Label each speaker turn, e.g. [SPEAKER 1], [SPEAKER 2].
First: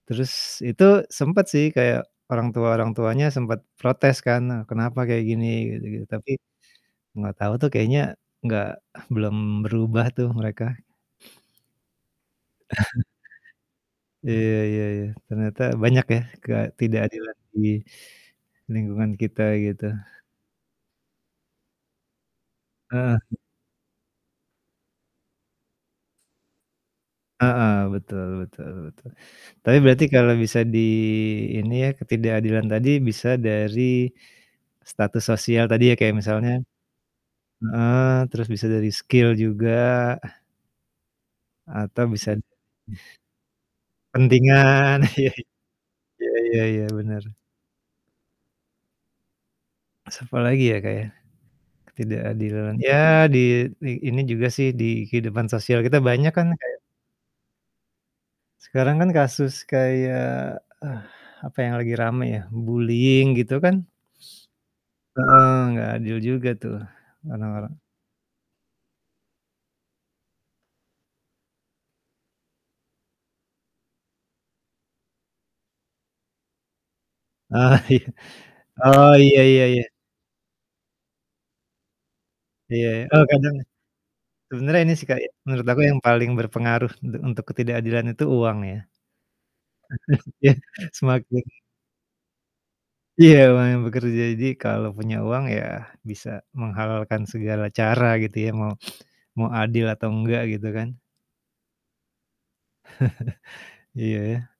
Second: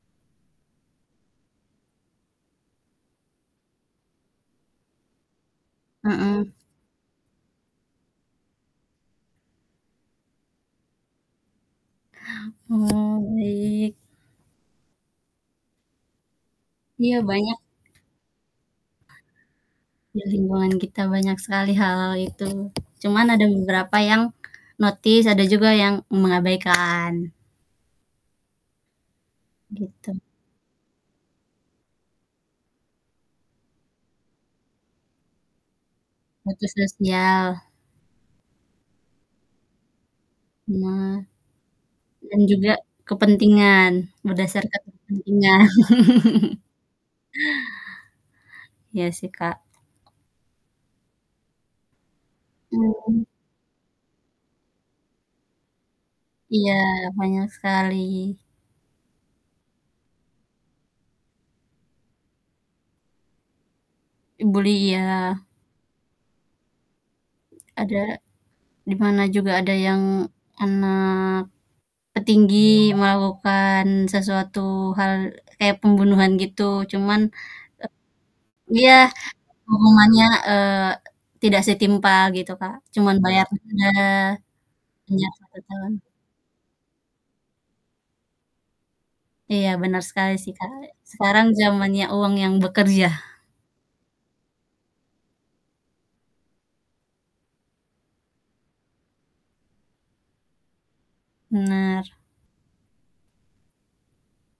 [SPEAKER 1] Terus itu, sempet sih, kayak orang tua-orang tuanya sempet protes kan, a "Kenapa kayak gini?" Gitu gitu. Tapi,
[SPEAKER 2] Mhm.
[SPEAKER 1] nggak tahu tuh kayaknya nggak belum berubah tuh, mereka.
[SPEAKER 2] Oh, baik.
[SPEAKER 1] Iya iya iya ternyata banyak ya,
[SPEAKER 2] Iya,
[SPEAKER 1] ketidakadilan
[SPEAKER 2] banyak.
[SPEAKER 1] di lingkungan kita, gitu.
[SPEAKER 2] Di lingkungan kita banyak sekali hal-hal, itu.
[SPEAKER 1] Heeh.
[SPEAKER 2] Cuman ada beberapa yang notice, ada juga yang mengabaikan.
[SPEAKER 1] Heeh, betul betul betul. Tapi berarti
[SPEAKER 2] Gitu.
[SPEAKER 1] kalau bisa di ini ya, ketidakadilan tadi bisa dari status sosial tadi ya, kayak misalnya
[SPEAKER 2] Status sosial.
[SPEAKER 1] heeh, terus bisa dari skill juga ah.
[SPEAKER 2] Nah.
[SPEAKER 1] Atau bisa
[SPEAKER 2] Dan juga kepentingan, berdasarkan
[SPEAKER 1] kepentingan iya i
[SPEAKER 2] kepentingan.
[SPEAKER 1] iya iya iya, benar.
[SPEAKER 2] Iya sih, Kak.
[SPEAKER 1] Terus apalagi ya, Kak, ya? Ketidakadilan, ya
[SPEAKER 2] Mhm.
[SPEAKER 1] di di ini juga sih, di kehidupan sosial kita banyak kan,
[SPEAKER 2] Iya,
[SPEAKER 1] kayak
[SPEAKER 2] banyak sekali.
[SPEAKER 1] sekarang kan kasus kayak, eh, apa yang lagi rame ya bullying, gitu kan
[SPEAKER 2] I bully iya.
[SPEAKER 1] Heeh, nggak adil juga, tuh, orang-orang.
[SPEAKER 2] Ada, di mana juga ada yang anak petinggi melakukan sesuatu hal kayak pembunuhan, gitu. Cuman,
[SPEAKER 1] Ah, iya.
[SPEAKER 2] e iya,
[SPEAKER 1] Oh, iya iya iya.
[SPEAKER 2] hukumannya, eee, tidak setimpal gitu, Kak.
[SPEAKER 1] Iya,
[SPEAKER 2] Cuman
[SPEAKER 1] oh
[SPEAKER 2] bayar
[SPEAKER 1] kadang
[SPEAKER 2] denda,
[SPEAKER 1] sebenarnya ini sih kayak,
[SPEAKER 2] penjara 1
[SPEAKER 1] menurut aku
[SPEAKER 2] tahun.
[SPEAKER 1] yang paling berpengaruh untuk untuk ketidakadilan itu uang, ya.
[SPEAKER 2] Iya, bener sekali sih,
[SPEAKER 1] Iya.
[SPEAKER 2] Kak.
[SPEAKER 1] Semakin
[SPEAKER 2] Sekarang jamannya uang yang bekerja.
[SPEAKER 1] Iya, uang yang bekerja, jadi kalau punya uang ya, bisa menghalalkan segala cara gitu ya, mau, mau adil atau enggak, gitu kan.
[SPEAKER 2] Benar.
[SPEAKER 1] Iya, ya.